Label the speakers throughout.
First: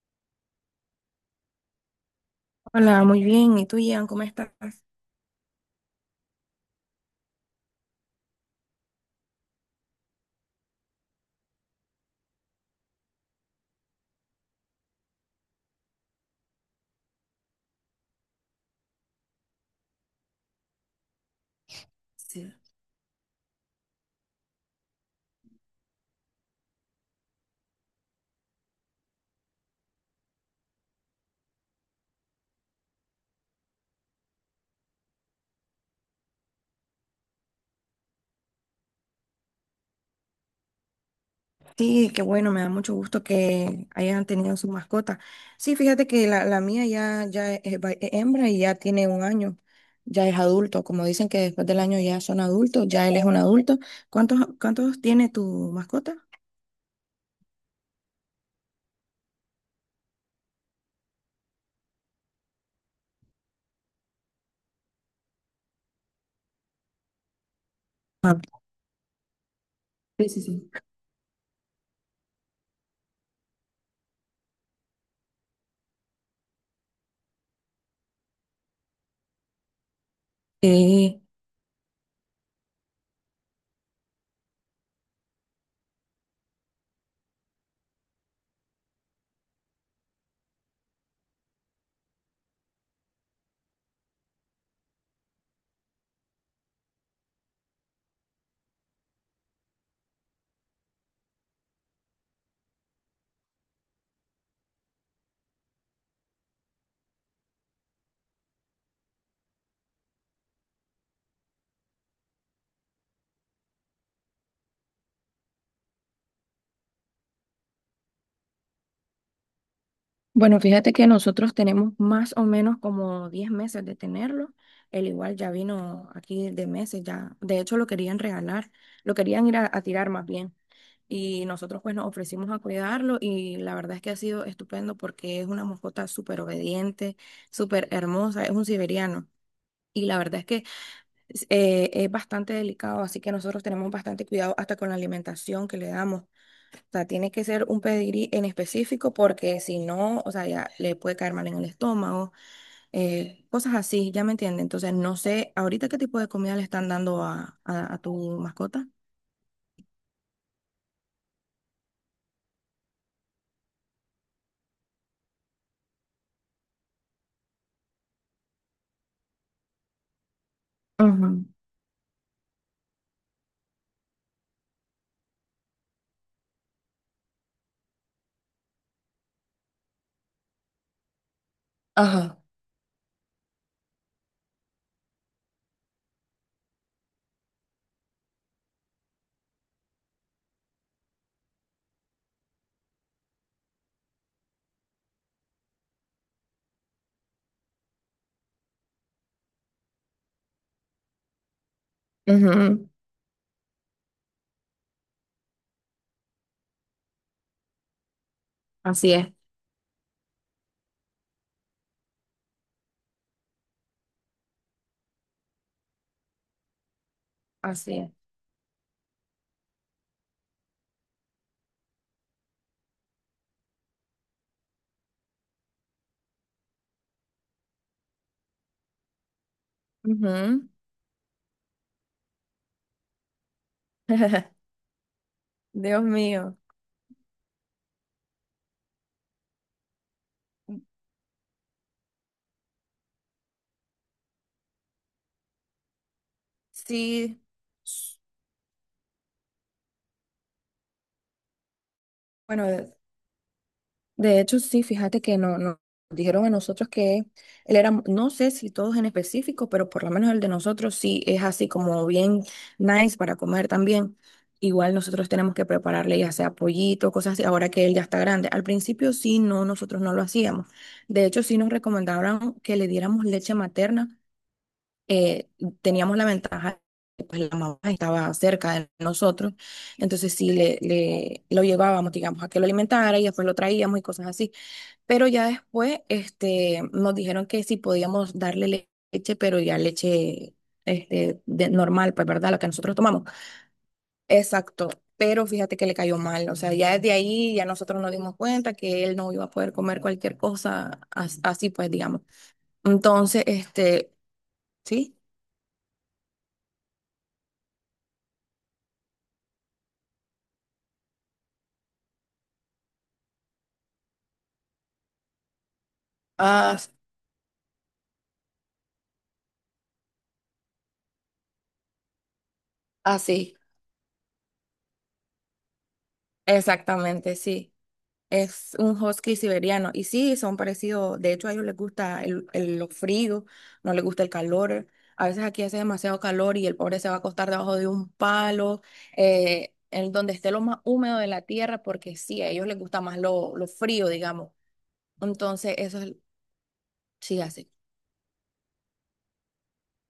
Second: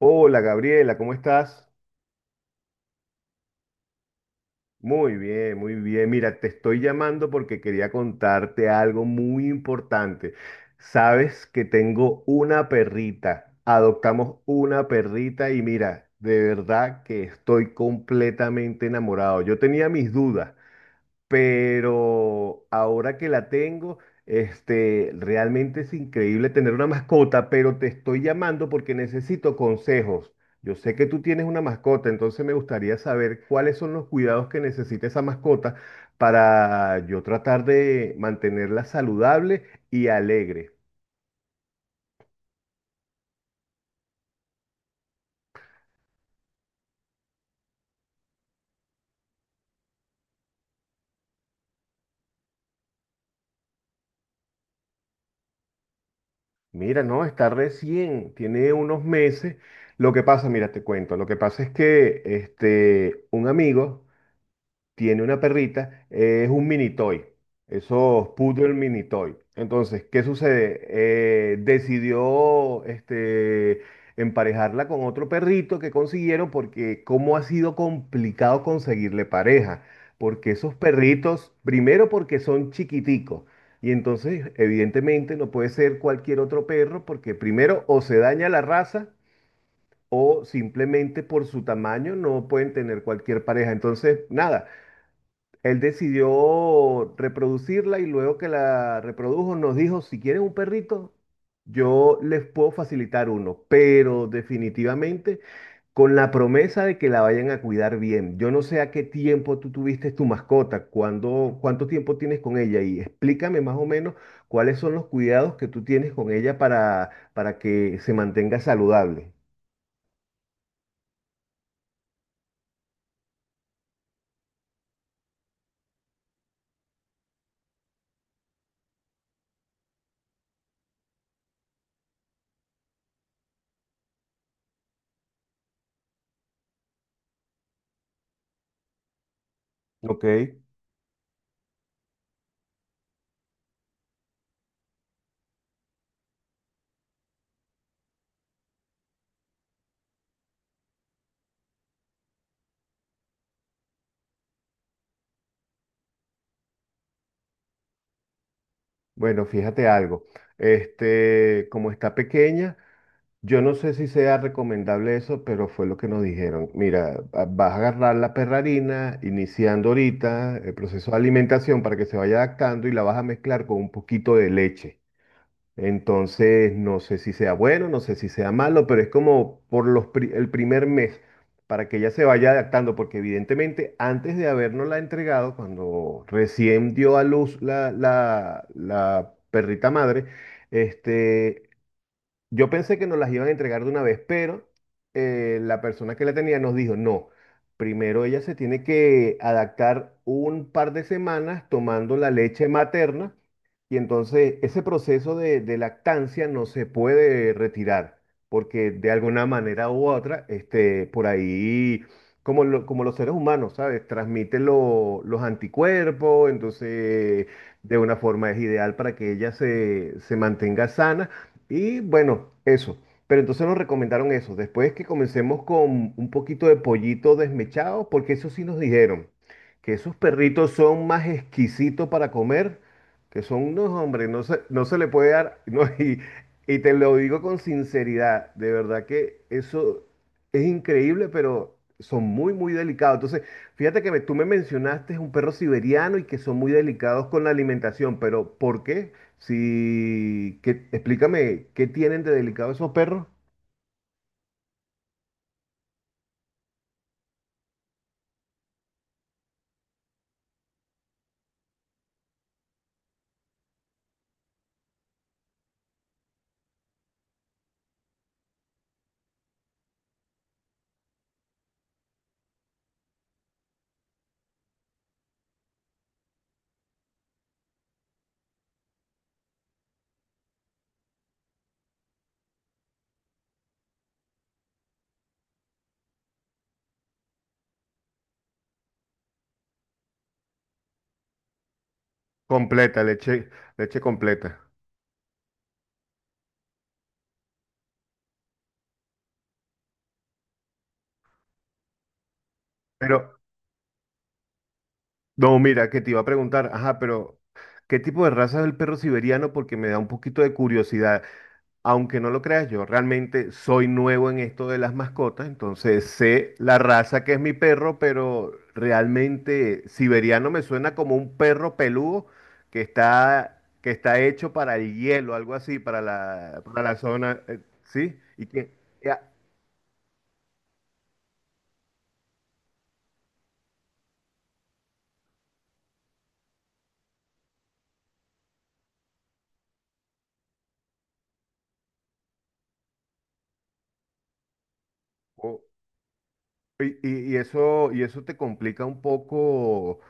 Speaker 1: Hola Gabriela, ¿cómo estás?
Speaker 2: Hola, muy bien. ¿Y tú, Ian, cómo estás?
Speaker 1: Muy bien, muy bien. Mira, te estoy llamando porque quería contarte algo muy importante. Sabes que tengo una perrita. Adoptamos una perrita y mira, de verdad que estoy completamente enamorado. Yo tenía mis dudas
Speaker 2: Sí.
Speaker 1: pero ahora que la tengo, realmente es increíble tener una mascota, pero te estoy llamando porque necesito consejos. Yo sé que tú tienes una mascota, entonces me gustaría saber cuáles son los cuidados que necesita esa mascota para yo tratar de mantenerla saludable y alegre.
Speaker 2: Sí, qué bueno, me da mucho gusto que hayan tenido su mascota. Sí, fíjate que la mía ya es hembra y ya tiene un año, ya es adulto. Como dicen que después del año ya son adultos, ya él es un adulto. ¿Cuántos tiene tu mascota?
Speaker 1: Mira, no, está recién, tiene unos meses. Lo que pasa, mira, te cuento, lo que pasa es que un amigo tiene una perrita, es un mini toy, esos
Speaker 2: Ah.
Speaker 1: poodle mini toy. Entonces, ¿qué
Speaker 2: Sí, sí, sí.
Speaker 1: sucede? Decidió emparejarla con otro perrito que consiguieron porque cómo ha sido complicado conseguirle pareja, porque esos
Speaker 2: Sí.
Speaker 1: perritos, primero porque son chiquiticos. Y entonces, evidentemente, no puede ser cualquier otro perro porque primero o se daña la raza o simplemente por su tamaño no pueden tener cualquier pareja. Entonces, nada, él decidió reproducirla y luego que la reprodujo nos dijo, si quieren un perrito, yo les puedo facilitar uno, pero definitivamente con la promesa de que la vayan a cuidar bien. Yo no sé a qué tiempo tú tuviste tu mascota, cuándo, cuánto tiempo tienes con ella y explícame más o menos cuáles son los cuidados que tú tienes con ella para que se mantenga saludable.
Speaker 2: Bueno, fíjate que nosotros tenemos más o menos como 10 meses de tenerlo. Él igual ya vino aquí de meses, ya. De hecho, lo querían regalar, lo querían ir a tirar más bien. Y nosotros pues nos ofrecimos a cuidarlo y la verdad es que ha sido estupendo porque es una mascota súper obediente, súper hermosa, es un siberiano. Y la
Speaker 1: Ok,
Speaker 2: verdad es que es bastante delicado, así que nosotros tenemos bastante cuidado hasta con la alimentación que le damos. O sea, tiene que ser un pedigrí en específico porque si no, o sea, ya le puede caer mal en el estómago, cosas así, ya me entiende. Entonces, no sé, ahorita qué tipo de comida le están dando a tu mascota.
Speaker 1: bueno, fíjate algo. Como está pequeña. Yo no sé si sea recomendable eso, pero fue lo que nos dijeron. Mira, vas a agarrar la perrarina, iniciando ahorita el proceso de
Speaker 2: Ujú,
Speaker 1: alimentación para que se vaya adaptando y la vas a mezclar con un poquito de leche. Entonces, no sé si sea bueno, no sé si sea malo, pero es como por los el primer mes, para que ella se
Speaker 2: ajá.
Speaker 1: vaya adaptando, porque evidentemente antes de habernosla entregado, cuando recién dio a luz la perrita madre, este, yo pensé que nos las iban a entregar de una vez, pero la persona que la tenía nos dijo, no, primero ella se tiene que adaptar un par de semanas tomando la leche
Speaker 2: Ujú,
Speaker 1: materna y entonces ese proceso de lactancia no se puede retirar porque de
Speaker 2: así es.
Speaker 1: alguna manera u otra, por ahí, como, como los seres humanos, ¿sabes? Transmite los anticuerpos, entonces de
Speaker 2: Así es.
Speaker 1: una forma es ideal para que ella se mantenga sana. Y bueno, eso. Pero entonces nos recomendaron eso. Después que comencemos con un poquito de pollito desmechado, porque eso sí nos dijeron que esos
Speaker 2: Ujú.
Speaker 1: perritos son más exquisitos para comer, que son unos hombres, no se, no se le puede dar. No,
Speaker 2: Dios mío.
Speaker 1: y te lo digo con sinceridad, de verdad que eso es increíble, pero son muy, muy delicados. Entonces, fíjate que tú me mencionaste un perro siberiano y que son muy delicados
Speaker 2: Sí.
Speaker 1: con la alimentación,
Speaker 2: s-
Speaker 1: pero ¿por qué? Sí, qué explícame, ¿qué tienen de
Speaker 2: Bueno,
Speaker 1: delicado esos
Speaker 2: de,
Speaker 1: perros?
Speaker 2: de hecho, sí, fíjate que nos dijeron a nosotros que él era, no sé si todos en específico, pero por lo menos el de nosotros sí es así como bien nice para comer también. Igual nosotros tenemos que prepararle ya sea pollito, cosas así, ahora que él ya está grande. Al principio sí, no, nosotros no lo hacíamos. De hecho, sí nos recomendaron que le diéramos leche materna, eh, teníamos la ventaja que pues, la mamá estaba cerca de nosotros, entonces sí lo llevábamos, digamos, a que lo alimentara y después lo traíamos y cosas así. Pero ya después nos dijeron que sí podíamos darle leche, pero ya leche normal, pues, ¿verdad? La que nosotros
Speaker 1: Completa,
Speaker 2: tomamos.
Speaker 1: leche, leche completa.
Speaker 2: Exacto. Pero fíjate que le cayó mal, o sea, ya desde ahí ya nosotros nos dimos cuenta que él no iba a poder comer cualquier cosa así, pues, digamos.
Speaker 1: Pero,
Speaker 2: Entonces, sí,
Speaker 1: no, mira, que te iba a preguntar, ajá, pero ¿qué tipo de raza es el perro siberiano? Porque me da un poquito de curiosidad. Aunque no lo creas, yo realmente soy nuevo en esto de las mascotas, entonces sé
Speaker 2: ah,
Speaker 1: la raza que es mi perro, pero realmente siberiano me suena como un perro peludo
Speaker 2: así.
Speaker 1: que está hecho para el hielo, algo así, para la
Speaker 2: Exactamente,
Speaker 1: zona,
Speaker 2: sí.
Speaker 1: ¿sí? Y que,
Speaker 2: Es un
Speaker 1: ya,
Speaker 2: husky siberiano. Y sí, son parecidos. De hecho, a ellos les gusta lo frío, no les gusta el calor. A veces aquí hace demasiado calor y el pobre se va a acostar debajo de un palo, en donde esté lo más húmedo de la tierra, porque sí, a ellos les gusta más lo frío, digamos.
Speaker 1: o-
Speaker 2: Entonces, sí hace.
Speaker 1: y eso te complica un poco,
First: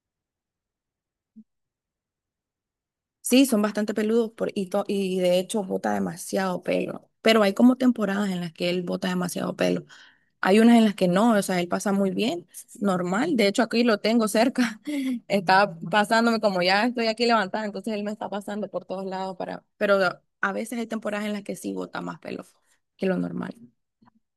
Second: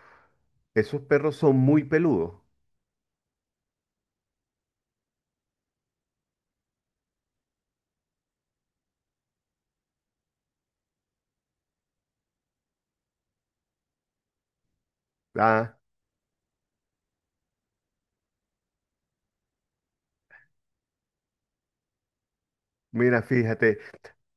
Speaker 1: esos perros son muy peludos.
Speaker 2: Sí, son bastante peludos y de hecho bota demasiado pelo. Pero hay como temporadas en las que él bota demasiado pelo. Hay unas en las que no, o sea, él pasa muy bien, normal. De hecho, aquí lo tengo cerca.
Speaker 1: Ah,
Speaker 2: Está pasándome como ya estoy aquí levantada, entonces él me está pasando por todos lados para... Pero a veces hay temporadas en las que sí bota más pelo que lo
Speaker 1: mira,
Speaker 2: normal.
Speaker 1: fíjate.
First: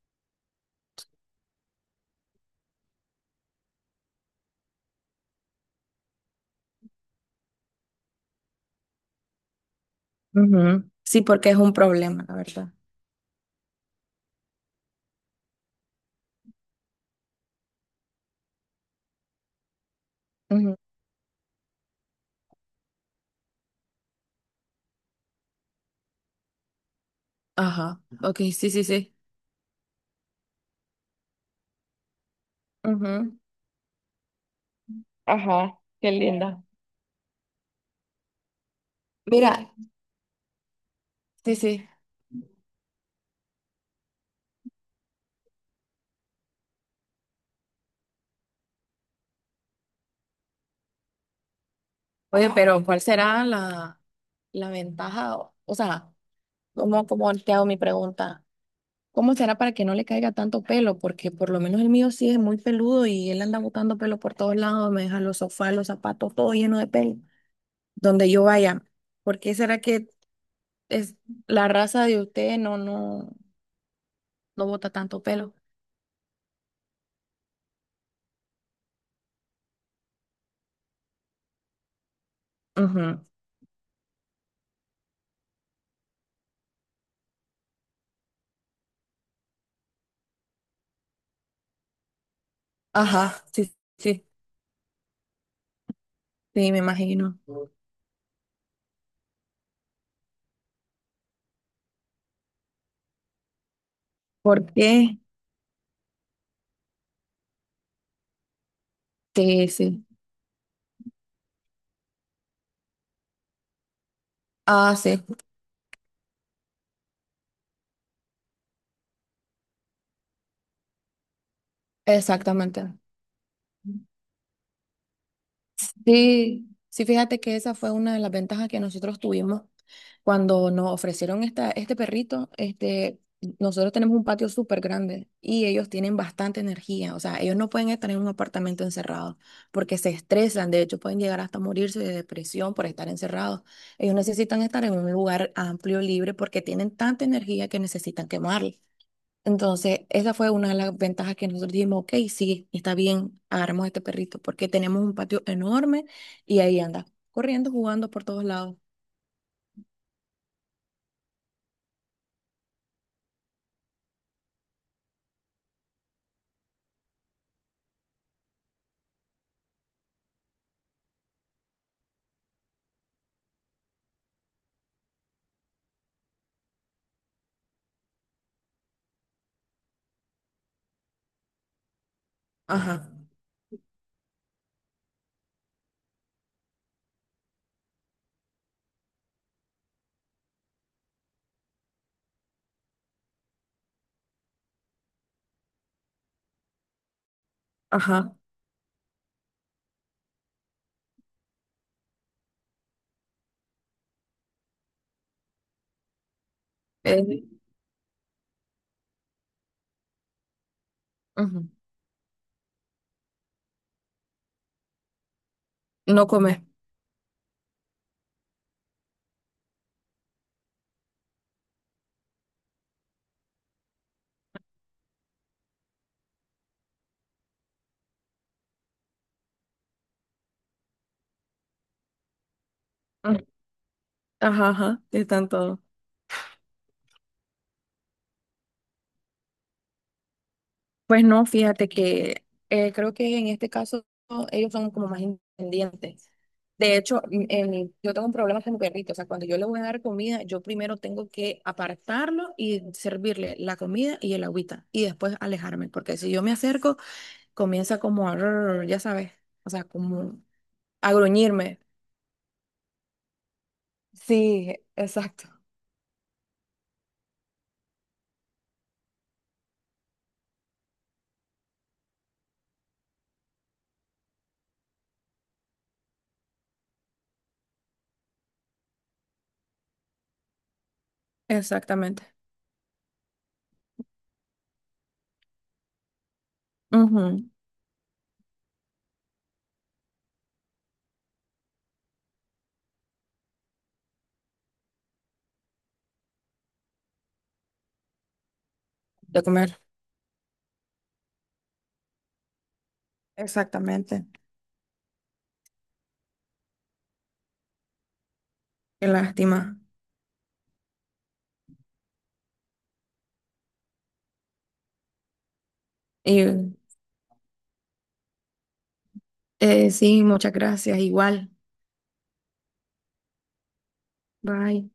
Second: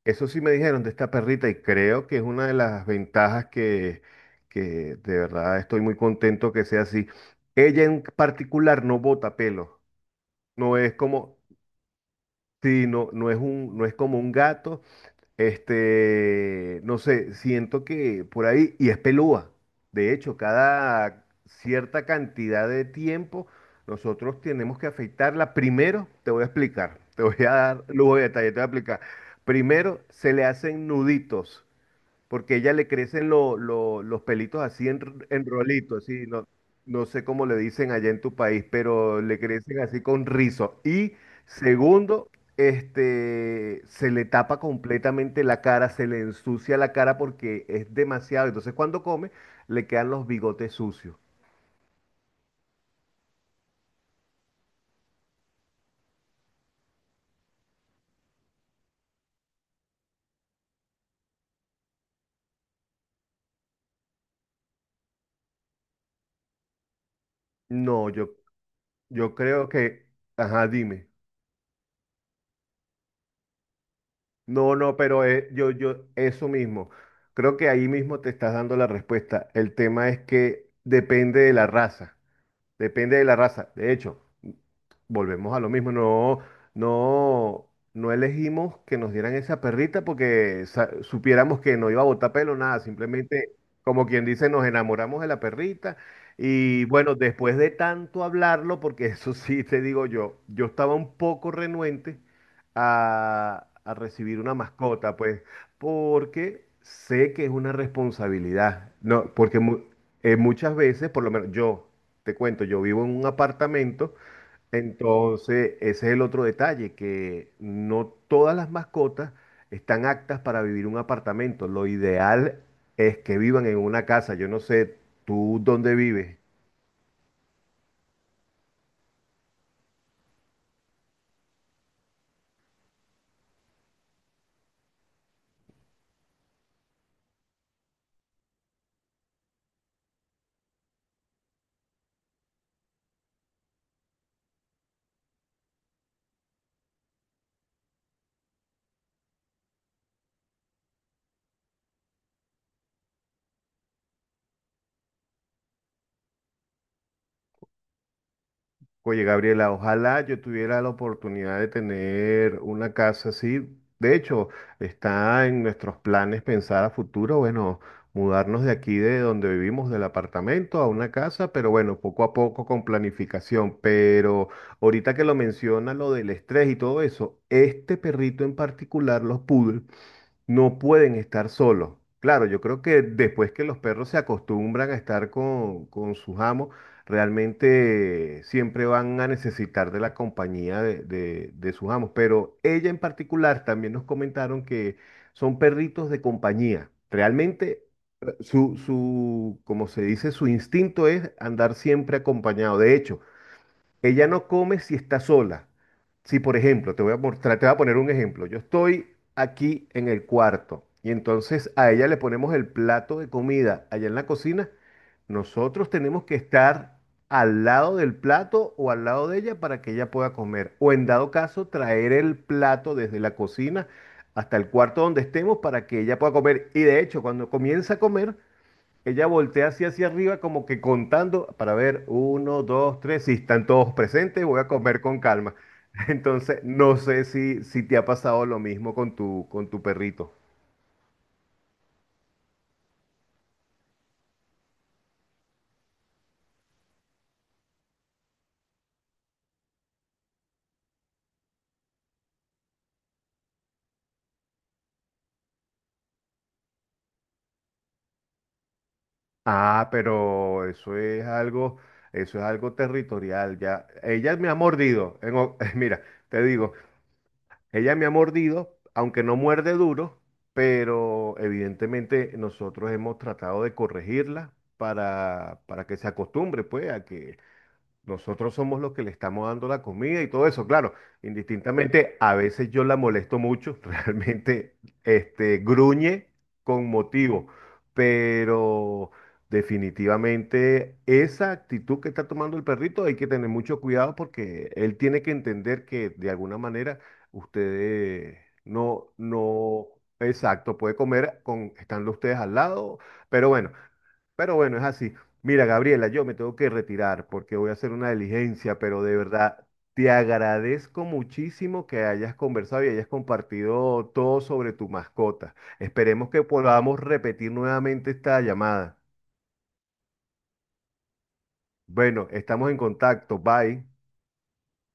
Speaker 1: Eso sí me dijeron de esta perrita y creo que es una de las ventajas que de verdad estoy muy contento que sea así. Ella en particular no bota pelo, no
Speaker 2: Ujú.
Speaker 1: es
Speaker 2: Sí,
Speaker 1: como,
Speaker 2: porque es un problema, la verdad.
Speaker 1: sí, no, no es un, no es como un gato no sé, siento que por ahí, y es pelúa. De hecho,
Speaker 2: Ujú.
Speaker 1: cada cierta cantidad de tiempo nosotros tenemos que afeitarla. Primero, te voy a explicar, te voy a dar
Speaker 2: Ajá.
Speaker 1: lujo de
Speaker 2: Ok,
Speaker 1: detalle, te voy a
Speaker 2: sí, sí,
Speaker 1: explicar.
Speaker 2: sí.
Speaker 1: Primero, se le hacen nuditos porque ella le crecen
Speaker 2: Ujú.
Speaker 1: los pelitos así en
Speaker 2: Ajá,
Speaker 1: rolito,
Speaker 2: qué
Speaker 1: así, no,
Speaker 2: linda.
Speaker 1: no sé cómo le dicen allá en tu país, pero le
Speaker 2: Mira,
Speaker 1: crecen así con rizo. Y
Speaker 2: sí, sí.
Speaker 1: segundo, se le tapa completamente la cara, se le ensucia la cara porque es demasiado. Entonces cuando come, le quedan los bigotes sucios.
Speaker 2: Oye, pero ¿cuál será la ventaja? O sea, ¿cómo te hago mi pregunta? ¿Cómo será para que no le caiga tanto pelo? Porque por lo menos el mío sí es muy peludo y él anda botando pelo por todos lados, me deja los sofás, los zapatos, todo lleno de pelo,
Speaker 1: No,
Speaker 2: donde
Speaker 1: yo,
Speaker 2: yo vaya.
Speaker 1: yo
Speaker 2: ¿Por qué
Speaker 1: creo
Speaker 2: será
Speaker 1: que,
Speaker 2: que
Speaker 1: ajá, dime.
Speaker 2: es la raza de usted no
Speaker 1: No,
Speaker 2: bota
Speaker 1: no,
Speaker 2: tanto
Speaker 1: pero
Speaker 2: pelo?
Speaker 1: yo, yo, eso mismo. Creo que ahí mismo te estás dando la respuesta. El tema es que depende de la raza. Depende
Speaker 2: Ujú.
Speaker 1: de la raza. De hecho, volvemos a lo mismo, no, no, no elegimos que nos dieran esa perrita porque supiéramos que no iba a botar pelo, nada,
Speaker 2: Ajá,
Speaker 1: simplemente,
Speaker 2: sí,
Speaker 1: como quien
Speaker 2: sí,
Speaker 1: dice, nos enamoramos de la perrita.
Speaker 2: sí, me
Speaker 1: Y bueno,
Speaker 2: imagino.
Speaker 1: después de tanto hablarlo, porque eso sí te digo yo, yo estaba un poco renuente a recibir una
Speaker 2: ¿Por
Speaker 1: mascota,
Speaker 2: qué?
Speaker 1: pues, porque sé que es una responsabilidad, no, porque
Speaker 2: Sí, sí.
Speaker 1: muchas veces, por lo menos yo, te cuento, yo vivo en un apartamento.
Speaker 2: Ah, sí,
Speaker 1: Entonces, ese es el otro detalle, que no todas las mascotas están aptas para vivir en un apartamento. Lo ideal
Speaker 2: exactamente.
Speaker 1: es que vivan en una casa. Yo no sé, ¿tú dónde vives?
Speaker 2: Sí, sí, fíjate que esa fue una de las ventajas que nosotros tuvimos cuando nos ofrecieron este perrito. Nosotros tenemos un patio súper grande y ellos tienen bastante energía. O sea, ellos no pueden estar en un apartamento encerrado porque se estresan. De hecho, pueden llegar hasta morirse de depresión por estar encerrados. Ellos necesitan estar en un lugar amplio, libre, porque tienen tanta energía que necesitan quemarla. Entonces, esa fue una de las ventajas que nosotros dijimos, ok, sí, está bien, agarramos este perrito, porque tenemos un patio enorme y ahí anda, corriendo, jugando por todos lados.
Speaker 1: Oye, Gabriela, ojalá yo tuviera la oportunidad de tener una casa así. De hecho, está en nuestros planes pensar a futuro, bueno, mudarnos de aquí, de donde vivimos, del apartamento a una casa, pero bueno, poco a poco con planificación. Pero ahorita que lo menciona, lo del estrés y todo eso, este perrito en particular, los poodles, no pueden estar solos. Claro, yo creo
Speaker 2: Ajá,
Speaker 1: que después que los perros se acostumbran a estar con sus amos, realmente siempre van a necesitar de la compañía de, de sus amos. Pero ella en particular también nos comentaron que son perritos de compañía. Realmente
Speaker 2: ajá.
Speaker 1: su, su, como se dice, su instinto es andar siempre acompañado. De hecho, ella no come si está sola. Si, por ejemplo, te voy a
Speaker 2: eh,
Speaker 1: mostrar, te voy a poner un ejemplo. Yo estoy aquí en el cuarto y
Speaker 2: ujú.
Speaker 1: entonces a ella le ponemos el plato de comida allá en la cocina. Nosotros tenemos
Speaker 2: No
Speaker 1: que
Speaker 2: come.
Speaker 1: estar al lado del plato o al lado de ella para que ella pueda comer. O en dado caso, traer el plato desde la cocina hasta el cuarto donde estemos para que ella pueda comer. Y de hecho, cuando comienza a comer, ella voltea así hacia arriba, como que contando para ver, uno, dos, tres, si
Speaker 2: Mm,
Speaker 1: están todos presentes, voy a
Speaker 2: ajá,
Speaker 1: comer
Speaker 2: ajá.
Speaker 1: con
Speaker 2: Están
Speaker 1: calma.
Speaker 2: todos.
Speaker 1: Entonces, no sé si, si te ha pasado lo mismo con tu perrito.
Speaker 2: Pues no, fíjate que creo que en este caso ellos son como más independientes. De hecho, yo tengo un problema con mi perrito. O sea, cuando yo le voy a dar comida, yo primero tengo que apartarlo y servirle la comida y el agüita y después alejarme, porque si yo me acerco, comienza como a, rrr, ya sabes, o sea,
Speaker 1: Ah,
Speaker 2: como
Speaker 1: pero
Speaker 2: a gruñirme.
Speaker 1: eso es algo territorial ya. Ella me ha
Speaker 2: Sí,
Speaker 1: mordido. En
Speaker 2: exacto.
Speaker 1: mira, te digo, ella me ha mordido, aunque no muerde duro, pero evidentemente nosotros hemos tratado de corregirla para que se acostumbre, pues, a que, nosotros somos los que le estamos dando la comida y todo eso. Claro, indistintamente,
Speaker 2: Exactamente.
Speaker 1: a veces yo la molesto mucho, realmente, gruñe con motivo,
Speaker 2: Ujú,
Speaker 1: pero definitivamente esa actitud que está tomando el perrito hay que tener mucho cuidado porque él tiene que entender que de alguna manera ustedes no,
Speaker 2: de comer.
Speaker 1: no, exacto, puede comer con, estando ustedes al lado, pero bueno.
Speaker 2: Exactamente.
Speaker 1: Pero bueno, es así. Mira, Gabriela, yo me tengo que retirar porque voy a hacer una diligencia, pero
Speaker 2: Qué
Speaker 1: de verdad
Speaker 2: lástima.
Speaker 1: te agradezco muchísimo que hayas conversado y hayas compartido todo sobre tu mascota. Esperemos que
Speaker 2: Y
Speaker 1: podamos repetir nuevamente esta llamada.
Speaker 2: sí, muchas gracias. Igual.
Speaker 1: Bueno, estamos en contacto. Bye.
Speaker 2: Bye.